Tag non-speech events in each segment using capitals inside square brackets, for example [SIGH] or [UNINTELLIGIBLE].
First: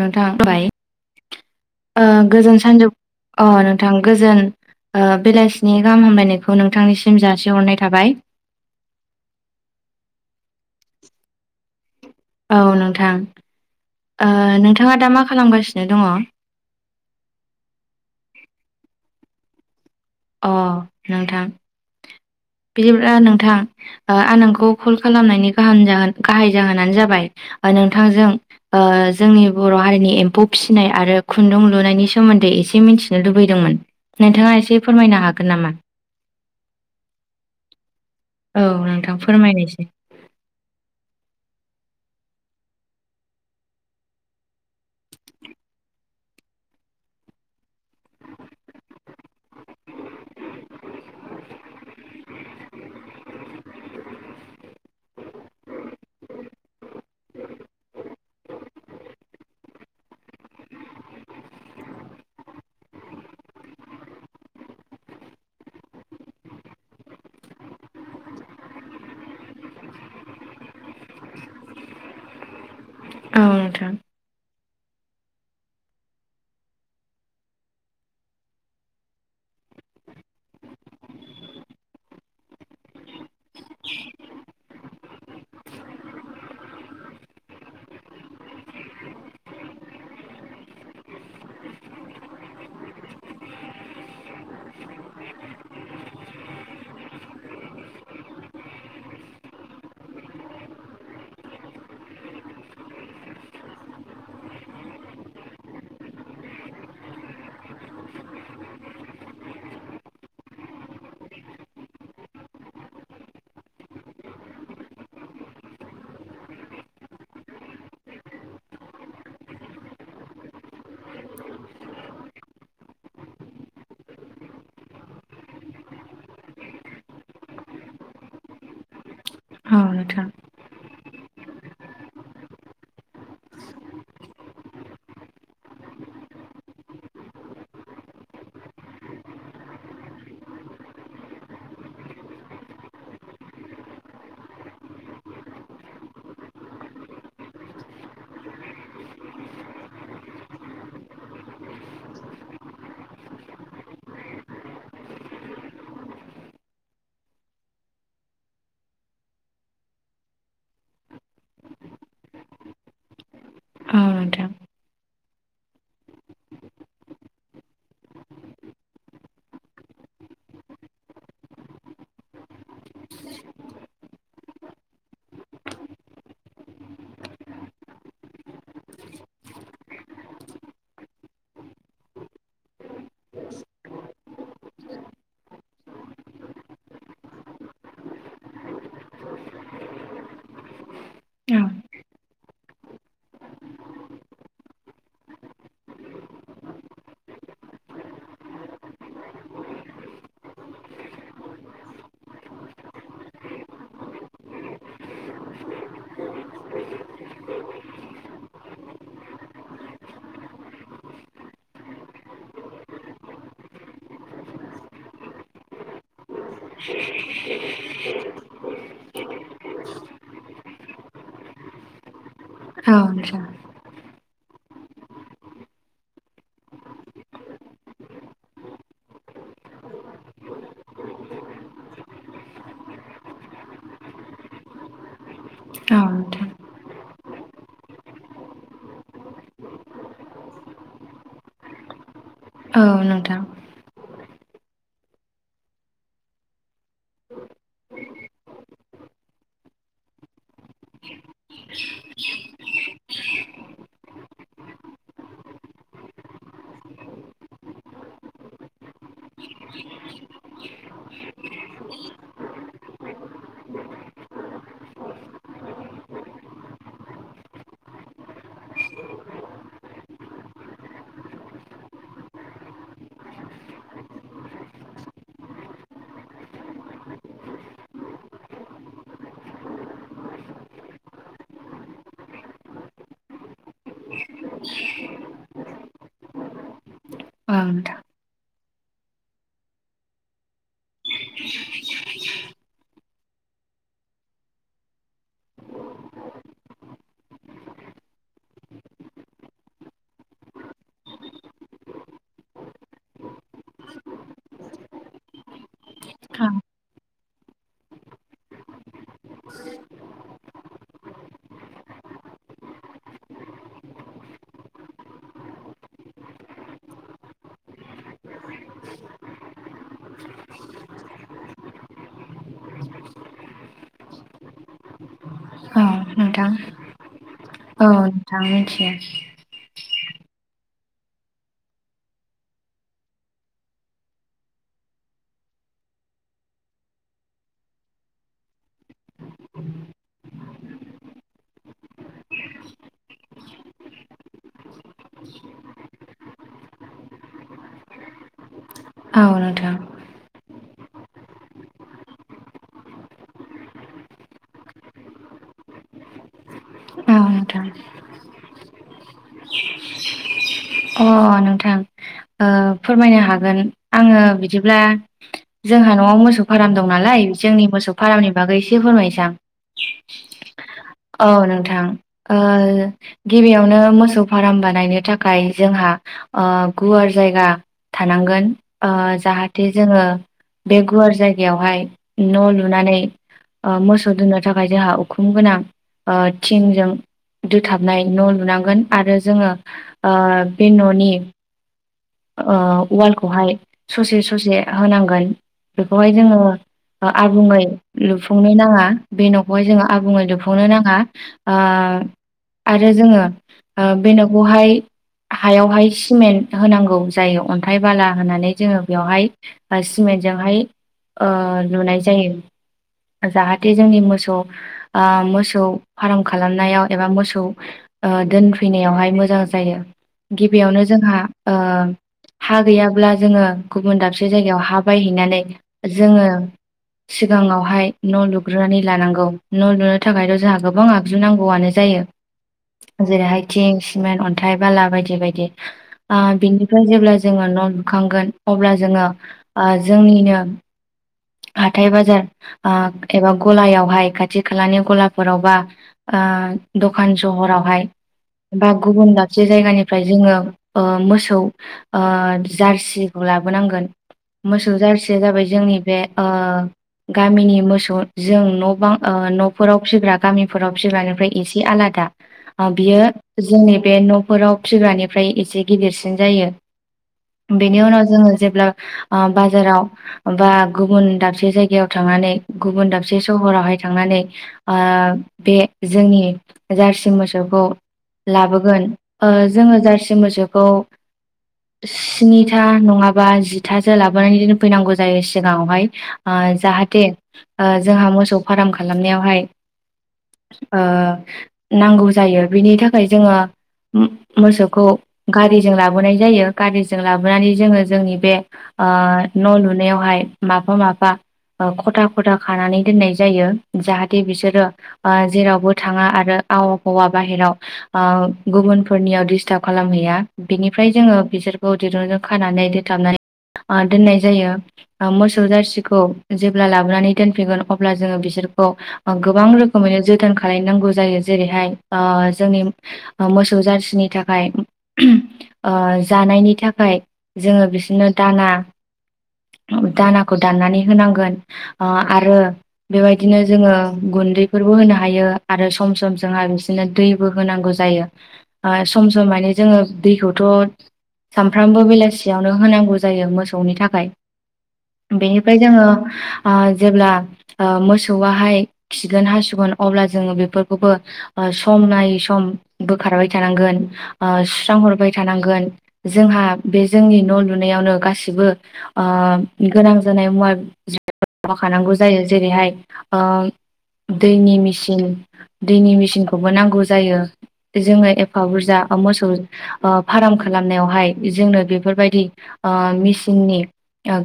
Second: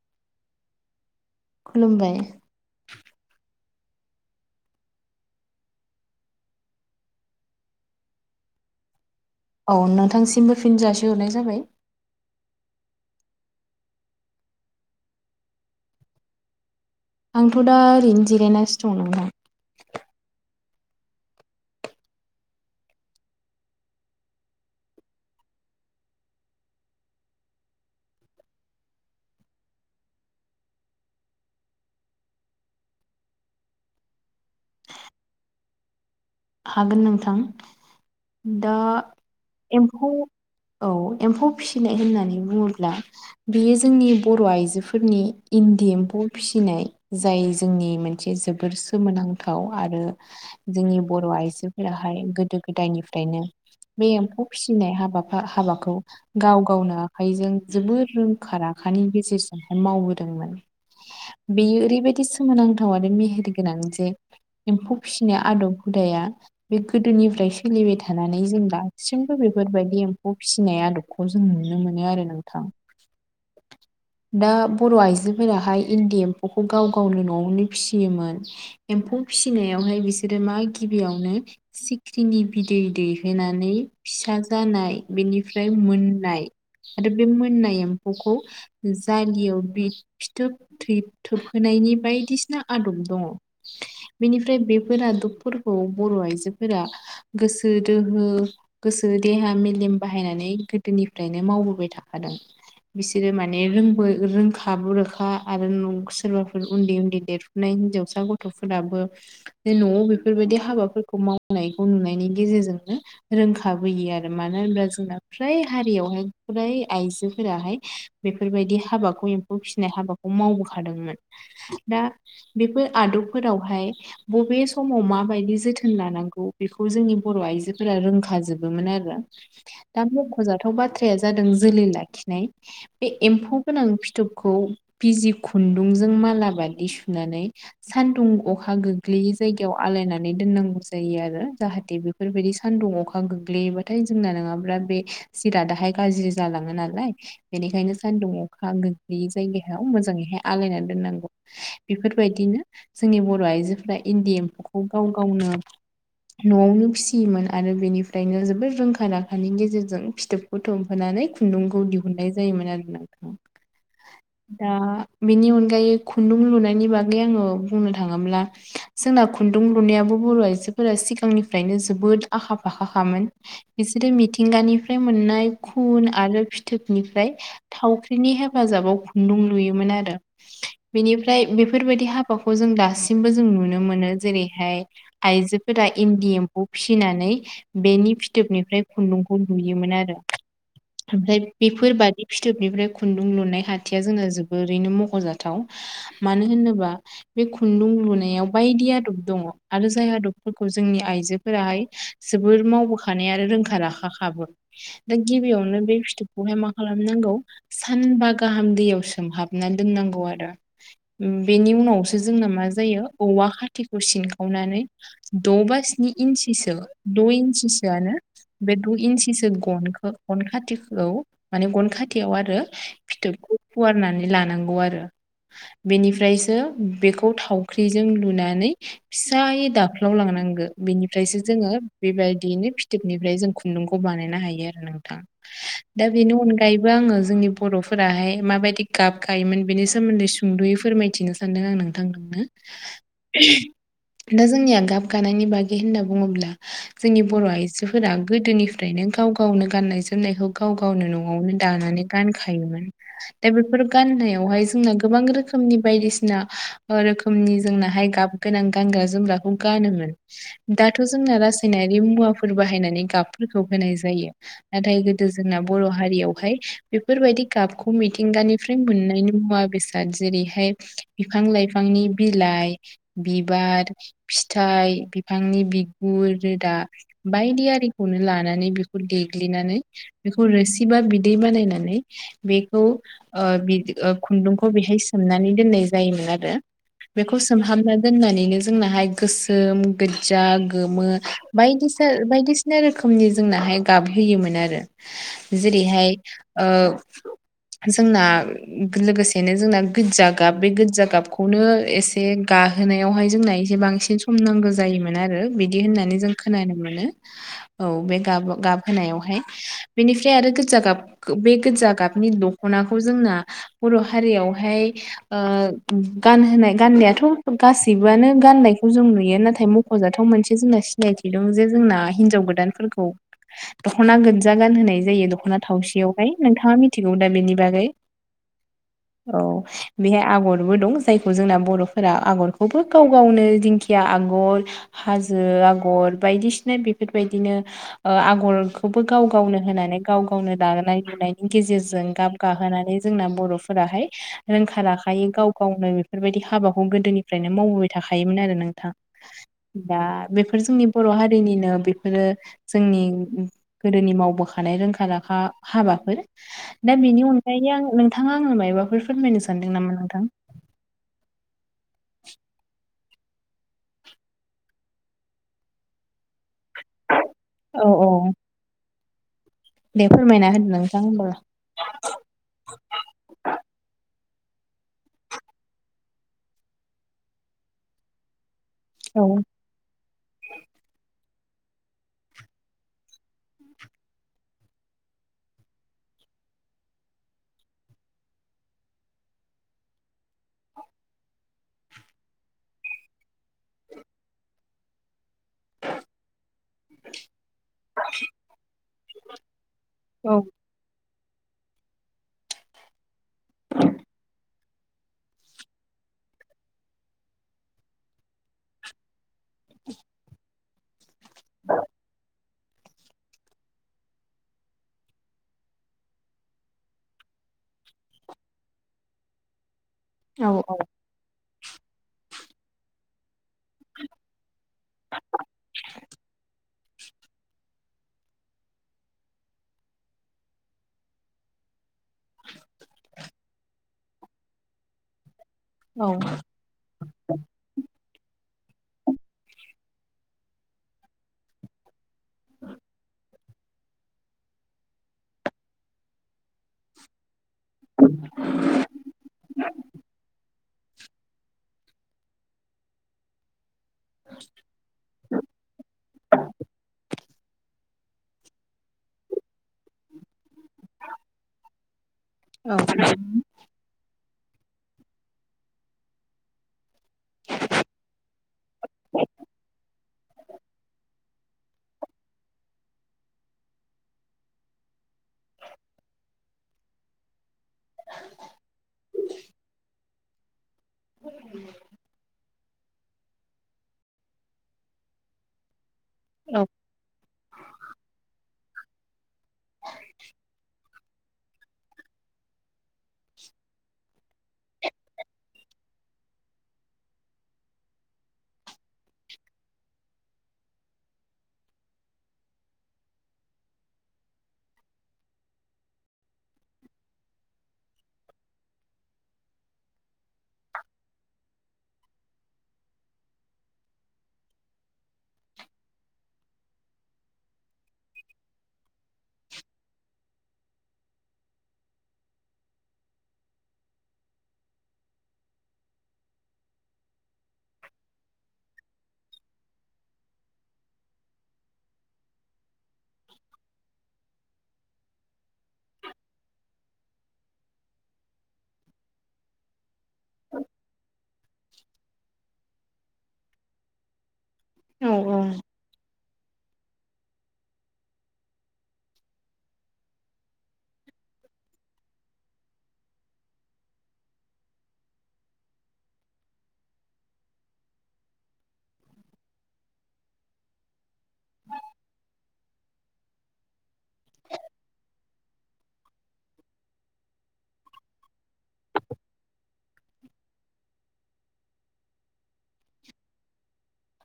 नोंथां फाय ओ खुलुमबाय गोजोन सानजौ ओ नो थां गोजोन ओ बेलासिनि गाहाम हामलायनायखौ नोंथांनिसिम जासिहरनाय थाबाय औ नोंथांसिमबो फिन जासिहरनाय जाबाय औ नोंथां ओ नोंथाङा दा मा खालामगासिनो दङ। आंथ दा ओरैनो जिरायनासो दं नोंथां। अ नोंथां बिदिब्ला नोंथां आ नोंखौ कल खालामनायनि गाहान जाहोन गाहाय जाहोनानो जाबाय ओ नोंथांजों ओ जोंनि बर' हारिनि एम्फौ फिसिनाय आरो खुन्दुं लुनायनि सोमोन्दै एसे मिथिनो लुबैदोंमोन नोंथाङा एसे फोरमायनो हागोन नामा? हागोन नोंथां औ दा नोंथां फोरमायनायसै एम्फौ औ एम्फौ फिसिनाय होननानै बुङोब्ला बियो जोंनि बर' आइजोफोरनि इन्दि एम्फौ फौ फिसिनाय जाय जोंनि मोनसे जोबोर सोमोनांथाव आरो जोंनि बर आइजोफोराहाय गोदो गोदायनिफ्रायनो बे एम्फौ फिसिनाय हाबाफा हाबाखौ। गाव गावनो आखाइजों जोबोर रोंखा आखानि गेजेरजोंहाय मावबोदोंमोन। बेयो ओरैबायदि सोमोनांथाव आरो मेहेर गोनां जे एम्फौ फिसिनो आदब। हुदाया बे गोदोनिफ्राय सोलिबाय थानानै जों दासिमबो बेफोरबायदि एम्फौ फिसिनाया। आदबखौ जों नुनो मोनो आरो नोंथां। औ नोंथां। दा बर आइजोफोराहाय इन्दि एम्फौखौ गाव गावनो नआवनो फिसियोमोन एम्फौ फिसिनायावहाय बिसोरो मा गिबियावनो सिख्रिनि बिदै दैहोनानै फिसा। जानाय बेनिफ्राय मोननाय आरो बे मोननाय एम्फौखौ। जालियाव बि फिथोब थै थोबहोनायनि बायदिसिना आदब दङ। बेनिफ्राय बेफोर आदबफोरखौ बर आइजोफोरा गोसो दोहो। गोसो देहा मेलेम बाहायनानै गोदोनिफ्रायनो मावबोबाय थाखादों बिसोरो मा ने रोंबो रोंखा बुरोखा आरो नों सोरबाफोर उन्दै उन्दै देरफुनाय हिनजावसा गथ। फोराबो बे नआव बेफोरबायदि हाबाफोरखौ मावनायखौ नुनायनि गेजेरजोंनो रोंखाबोयो आरो मानो होनब्ला जोंना फ्राय हारियावहाय फ्राय आइजोफोराहाय बेफोरबायदि हाबाखौ एम्फौ फिनाय हाबाखौ मावबोखादोंमोन दा बेफोर आदब बेफोरावहाय बबे समाव माबायदि जोथोन लानांगौ बेखौ जोंनि बर आइजोफोरा रों खाजोबोमोन आरो औ दा नोंथां मखजाथाव बाथ्राया जादों जोलै लाखिनाय बे एम्फौ गोनां फिथोबखौ बिजि खुन्दुंजों मालाबादि सुनानै सान्दुं अखा गोग्लैयै जायगायाव आलायनानै दोननांगौ जायो आरो जाहाथे बेफोरबायदि सान्दुं अखा गोग्लैयोबाथाय जोंना नोङाब्ला बे जिरादाहाय गाज्रि जालाङो नालाय बेनिखायनो सान्दुं अखा गोग्लैयै जायगायाव मोजाङैहाय आलायना दोननांगौ बेफोरबायदिनो जोंनि बर आइजोफोरा इन्दि एम्फौखौ गाव गावनो नआवनो फिसियोमोन आरो बेनिफ्रायनो जोबोद रोंखा राखानि गेजेरजों फिथोबखौ थुमहोनाय नानै खुन्दुंखौ दिहुननाय जायोमोन आरो नोंथां औ नोंथां दा बेनि अनगायै खुन्दुं लुनायनि बागै आङो बुंनो थाङोब्ला जोंना खुन्दुं लुनायाबो बर' आइजोफोरा सिगांनिफ्रायनो जोबोद आखा फाखाखामोन। बिसोरो मिथिंगानिफ्राय मोन नाय खुन आरो फिथोबनिफ्राय थावख्रिनि हेफाजाबाव खुन्दुं लुयोमोन आरो। बेनिफ्राय बेफोरबायदि हाबाखौ जों दासिमबो जों नुनो मोनो जेरैहाय आइजोफोरा इन्दि एम्फौ फिसिनानै बेनि फिथोबनिफ्राय खुन्दुंखौ नुयोमोन आरो। ओमफ्राय औ बेफोरबादि फिथोबनिफ्राय खुन्दुं लुनाय हाथिया जोंना जोबोरैनो मख'जाथाव। मानो होनोबा बे खुन्दुं लुनायाव बायदि आदब दङ, आरो जाय आदबफोरखौ जोंनि आइजोफोराहाय जोबोर मावबोखानाय आरो रोंखा राखाखाबो। दा गिबियावनो बे फिथोबखौहाय मा खालाम [UNINTELLIGIBLE] नांगौ सानबा गाहाम दैयाव सोमहाबना दोननांगौ आरो। बेनि उनाव [UNINTELLIGIBLE] जोंना मा जयो औवा खाथिखौ सिनखावनानै द बा स्नि इन सिसो द इन्स आरो बे द इन्सिसो गनखौ गन खाथिखौ माने गन खाथियाव आरो आरो नोंथां फिथोबखौ फुवारनानै लानांगौ आरो। बेनिफ्रायसो बेखौ थावख्रिजों लुनानै फिसायै दाफ्लावलां नांगो। बेनिफ्रायसो जोङो बेबायदिनो फिथोबनिफ्राय जों खुन्दुंखौ बानायनो हायो आरो नोंथा। औ अनगायैबो आङो जोंनि बर'फोराहाय माबायदि गाब गायोमोन बेनि सोमोन्दै सुंद'यै फोरमायथिनो सानदों। आं नोंथां नोंनो। औ नोंथां। दा जोंनिया गाब गानायनि बागै होनना बुङोब्ला जोंनि बर' आइजोफोरा गोदोनिफ्रायनो गाव गावनो गाननाय जोमनायखौ गाव गावनो न'आवनो दानानै गानखां खायोमोन। दा बेफोर गनायावहाय जों गोबां रखनि बायदिसिना रोखोमनि जोंनाहाय गाब गोनां गानग्रा जोमग्राखौ गानोमोन। दाथ' जोंना रासायनारि मुवाफोर बाहायनानै गाबफोरखौ होनाय जायो। नाथाय गोदो जोंना बर' हारियावहाय बेफोरबायदि गाबखौ मिथिंगानिफ्राय मोननायनि मुवा बेसाद जेरै हाय बिफां लाइफांनि बिलाइ, बिबार, फिथाय, बिफां नि बिगुर रोदा बायदि आरिखौनो लानानै बेखौ देग्लिनानै बेखौ रोसि बा बिदै बानायनानै बेखौ ओ बि खुदुंखौ बेहाय सोमनानै दोनाय जायोमोन आरो। बेखौ औ सोमहाबना नोंथां दोननानैनो जोंनाहाय गोसोम गोजा गोमो बायदि बायदिसिना रोखोमनि जोंना गाबहोयोमोन आरो। जेरैहाय ओ जोंना लोगोसेनो जोंना गोज्जा गाब बे गोज्जा गाबखौनो एसे गाब जाहोनायावहाय जोंना एसे बांसिन सम नांगौ जायोमोन आरो बिदि होननानै जों औ खोनानो मोनो। औ बे गाब गाबहोनायावहाय। बेनिफ्राय आरो गोजा गाब बे गोजा गाबनि दख'नाखौ जोंना बर' हारियावहाय ओ गानहोनाय गाननायाथ' गाससिबोआनो गाननायखौ जों नुयो नाथाय म जाथाव मोनसे जोंना सिनायथि दं जे जोंना हिनजाव गोदानफोरखौ दखना गोजजा गानहोनाय जायो दख'ना औ थावसेयावहाय नोंथां नोंथाङा मिथिगौ दा बेनि बागै। औ नोंथां मिथियो औ बेहाय आगरबो दं जायखौ जोंना बर'फोरा आगरखौबो गाव गावनो दिंखिया आगर हाजो आगर बायदिसिना बेफोरबायदिनो आगरखौबो गाव गावनो होनानै गाव गावनो दानाय लुनायनि गेजेरजों गाब गाहोनानै जोंना बर'फोराहाय रोंखा राखायै गाव गावनो बेफोरबायदि हाबाखौ गोदोनिफ्रायनो मावबोबाय थाखायोमोन आरो नों थां, औ नोंथां बा बेफोर जोंनि बर' हारिनिनो बेफोरो जोंनि गोदोनि मावबोखा नाय रोंखा रखा हाबाफोर। दा औ बेनि नोंथां अनगायै आं नोंथाङा आंनो मायबाफोर फोरमायनो सान दों नामख नांथां। अ नोंथां, ओ फोरमायनो हागोन, आङो बिदिब्ला। जोंहा न'आव मोसौ फारम दं नालाय, जोंनि औ मोसौ फारामनि औ बागै एसे फोरमायनोसै आं। दे फोरमायना होदों नों औ नोंथां ओ गिबियावनो मोसौ फाराम बानायनो थाखाय जोंहा गुवार आ जायगा थानांगोन। आ औ जाहाथे जोङो बे गुवार जायग जायगायावहाय न' लुनानै ओ मोसौ दोननो थाखाय जोहा उखुम गोनां आ थिनजों दोथाबनाय न' लुनांगोन आरो जोङो ओ बे न'नि ओ वालखौहाय ससे ससे होनांगोन बेखौहाय जोङो ओ आबुङै लुफुंनो नाङा बे न'खौहाय जोङो आबुङै औ लुफुंनो नाङा आ आरो जोङो ओ न'खौहाय हायावहाय सिमेन्ट होनांगौ गौ जायो अन्थाइ बाला होनानै जोङो बेयावहाय सिमेन्टजोंहाय ओ लुनाय जायो। जाहाथे जोंनि मोसौ आ मोसौ फाराम खालामनायाव एबा मोसौ ओ दोनफैनायावहाय मोजां जायो। औ गिबियावनो जोंहा ओ हा गैयाब्ला जोङो गुबुन दाबसे जायगायाव हा बायहैनानै जोङो सिगाङावहाय न' लुग्रोनानै लानांगौ न' लुनो थाखायथ' जोंहा गोबां आगजु नांगौआनो जायो। जेरैहाय थिं सिमेन्ट अन्थाइ बाला बायदि बायदि। औ आ बिनिफ्राय जेब्ला जोङो न' लुखांगोन अब्ला जोङो आ जोंनिनो हाथाइ बाजार आ एबा गलायावहाय खाथि खालानि गलाफोरावबा आ दखान सहराव बेहाय बा गुबुन दाबसे जायगानिफ्राय जोङो ओ मोसौ ओ जारसिखौ लाबोनांगोन। मोसौ जारसिया जाबाय जोंनि बे ओ गामिनि मोसौ जों न' बां ओ न'फोराव फिग्रा गामि फोराव फिग्रानिख्रुइ इसे आलादा आ औ बियो जोंनि बे न नफोराव फिग्रानिफ्राय एसे गिदिरसिन जायो। बेनि उनाव जोङो जेब्ला आ बाजाराव बा गुबुन दाबसे जायगायाव थांनानै गुबुन दाबसे सहरावहाय थांनानै आ बे जोंनि जार जारसि मोसौखौ लाबोगोन ओ जोङो जारसि मोसौखौ स्नि था नङाबा जिथासो लाबोनानै दोनफैनांगौ जायो सिगाङावहाय आ औ जाहा ओ जोंहा मोसौ फार्म खालामनायावहाय ओ नांगौ जायो बिनि थाखाय जोङो होम्ब मोसौखौ गारिजों लाबोनाय जायो गारिजों लाबोनानै जोङो जोंनि बे आ न' लुनायावहाय माफा माफा ओ खथा खथा खानानै दोननाय जायो जाहाथे बिसोरो आ जेरावबो थाङा आरो आवफावा बाहेराव आ गुबुनफोरनियाव दिस्टार्ब खालामहैया बिनिफ्राय जोङो बिसोर खौ दिरुंजों खानानै दोनथाबनानै आ दोननाय जायो। मोसौ जारसिखौ जेब्ला लाबोनानै दोनफैगोन अब्ला जोङो बिसोरखौ आ गोबां रोखोमैनो जोथोन खालायनांगौ जायो जेरैहाय आ जोंनि ओ मोसौ जारसिनि थाख थाखाय जानायनि थाखाय जोङो बिसोरनो दाना दानाखो दाननानै होनांगोन आ आरो बेबादिनो जोङो गुन्दैफोरबो होनो हायो आरो सम सम सम जोंहा बिसोरनो दैबो होनांगौ जायो सम सम माने जोङो दैखौथ' सामफ्रामबो बेलासियावनो होनांगौ जायो मोसौनि थाखाय बेनिफ्राय औ जोङो आ जेब्ला आ मोसौवाहाय खिगोन हासुगोन अब्ला जोङो बेफोरखौबो सम नायै सम बोखारबाय थानांगोन आ सुस्रांहरबाय थानांगोन जोंहा हा बे जोंनि न' लुनायावनो गासिबो आ गोनां जानाय मुवा खानांगौ जायो जेरैहाय दैनि मेचिन दैनि मेचिनखौबो नांगौ जायो। जोङो एफा बुरजा मोसौ फार्म खालामनायावहाय जोंनो बेफोरबायदि ओ मेसिननि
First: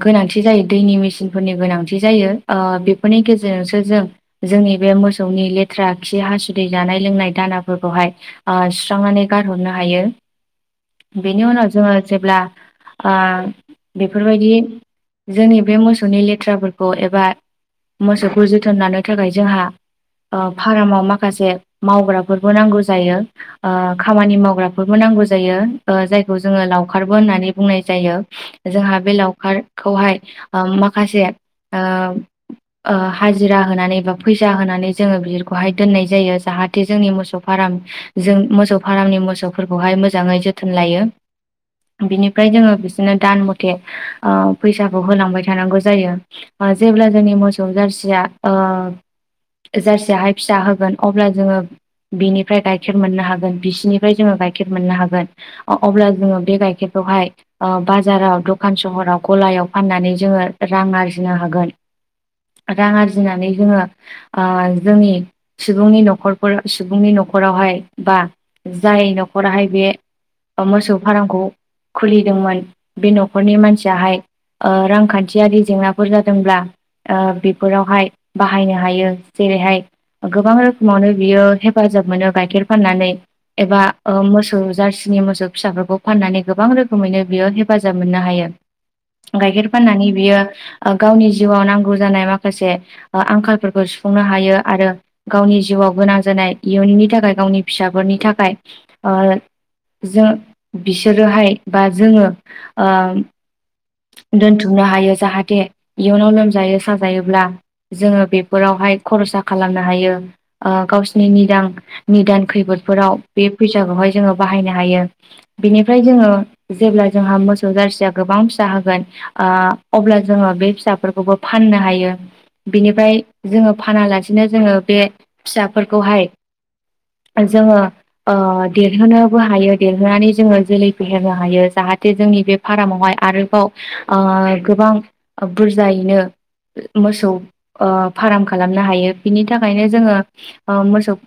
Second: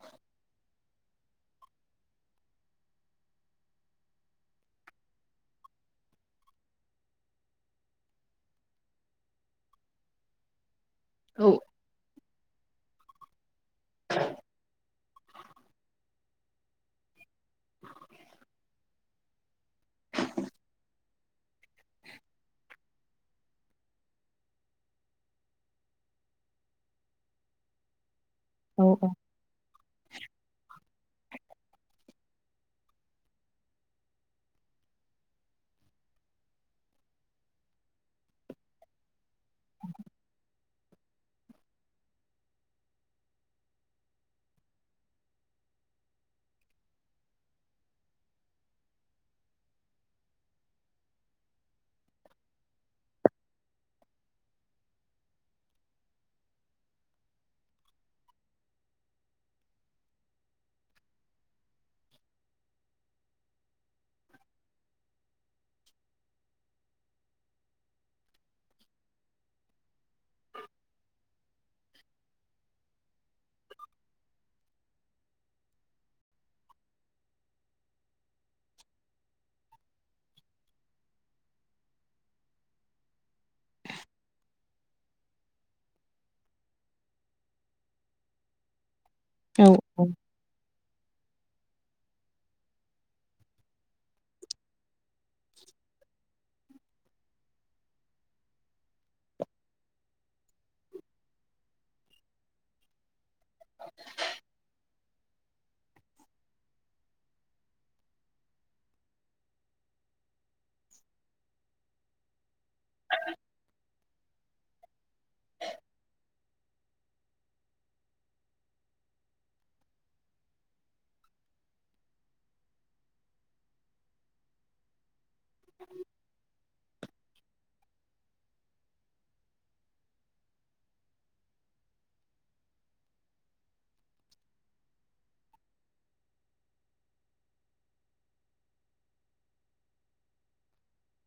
गोनांथि जायो। दैनि मेसिनफोरनि गोनांथि जायो बेफोरनि गेजेरजोंसो जों जोंनि बे मोसौनि लेथ थ्रा खि हासुदै जानाय लोंनाय दानाफोरखौहाय सुस्रांनानै गारहरनो हायो। [INAUDIBLE] बेनि उनाव जोङो जेब्ला आ बेफोरबायदि जोंनि बे मोसौनि लेथ्राफोरखौ एबा मोसौखौ जोथोन लानो थाखाय जोंहा फारामाव माखासे मावग्राफोरबो नांगौ जायो खामानि मावग्राफोरबो नांगौ नांगौ जायो जायखौ जोङो लावखारबो होननानै बुंनाय जायो। जोंहा बे लावखारखौहाय माखासे ओ हाजिरा होनानै बा फैसा होनानै जोङो बिखौहाय दोननाय जायो जाहाथे जोंनि मोसौ -फ्रा जों मोसौ फारामनि मोसौफोरखौहाय मोजाङै जोथोन लायो। बिनिफ्राय जोङो बिसनो दान मथे फैसा खौ होनांबाय थानांगौ जायो जेब्ला जोंनि मोसौ जारसिया ओ जारसियाहाय फिसा होगोन अब्ला जोङो बिनिफ्राय गाइखेर मोननो हागोन बिसिनिफ्राय जोङो गायखेर मोननो हागोन अब्ला जोङो बे गाइखेरखौहाय बाजाराव, दखान सहराव, गलायाव, फाननानै जोङो रां आर्जिनो हागोन। रां आरजिनानै जोङो जोंनि सुबुंनि न'खरफोराव सुबुंनि न'खर न'खरावहाय बा जाय न'खराहाय बे मोसौ फार्मखौ खुलिदोंमोन बे न'खरनि मानसियाहाय ओ रांखान्थियारि जेंनाफोर जादोंब्ला ओ बेफोरावहाय बाहायनो हायो जेरैहाय गोबां रोखोमावनो बियो हेफाजाब मोनो गाइखेर फाननानै एबा मोसौ जारसि नि मोसौ फिसाफोरखौ फाननानै गोबां रोखोमैनो बेयो हेफाजाब मोननो हायो। [INAUDIBLE] गाइखेर औ फाननानै औ बियो गावनि जिउआव नांगौ जानाय माखासे ओ आंखालफोरखौ सुफुंनो हायो आरो गावनि जिउआव गोनां जानाय नाय इयुननि थाखाय गावनि फिसाफोरनि थाखाय ओ जों बिसोरोहाय बा जोङो ओ दोनथुमनो हायो जाहाथे इयुनाव लोमजायो साजायोब्ला जोङो बेफोराव हाय खरसा खालामनो हायो ओ गावसिनिनिदां निदान खैफोद फोराव बे फैसाखौहाय जोङो बाहायनो हायो बिनिफ्राय जोङो जेब्ला जोंहा मोसौ जारसिया गोबां सा होगोन ओ अब्ला जोङो बे फिसाफोरखौबो फाननो हायो। बिनिफ्राय जोङो फानालासिनो जोङो बे फिसाफोरखौहाय जोङो ओ देरहोनोबो हायो देरहोनानै जोङो जोलै फेहेरनो हायो जा हाथे जोंनि बे फारामावहाय आरोबाव ओ गोबां बुरजायैनो मोसौ ओ फाराम खालामनो हायो बिनि थाखायनो जोङो ओ मोसौ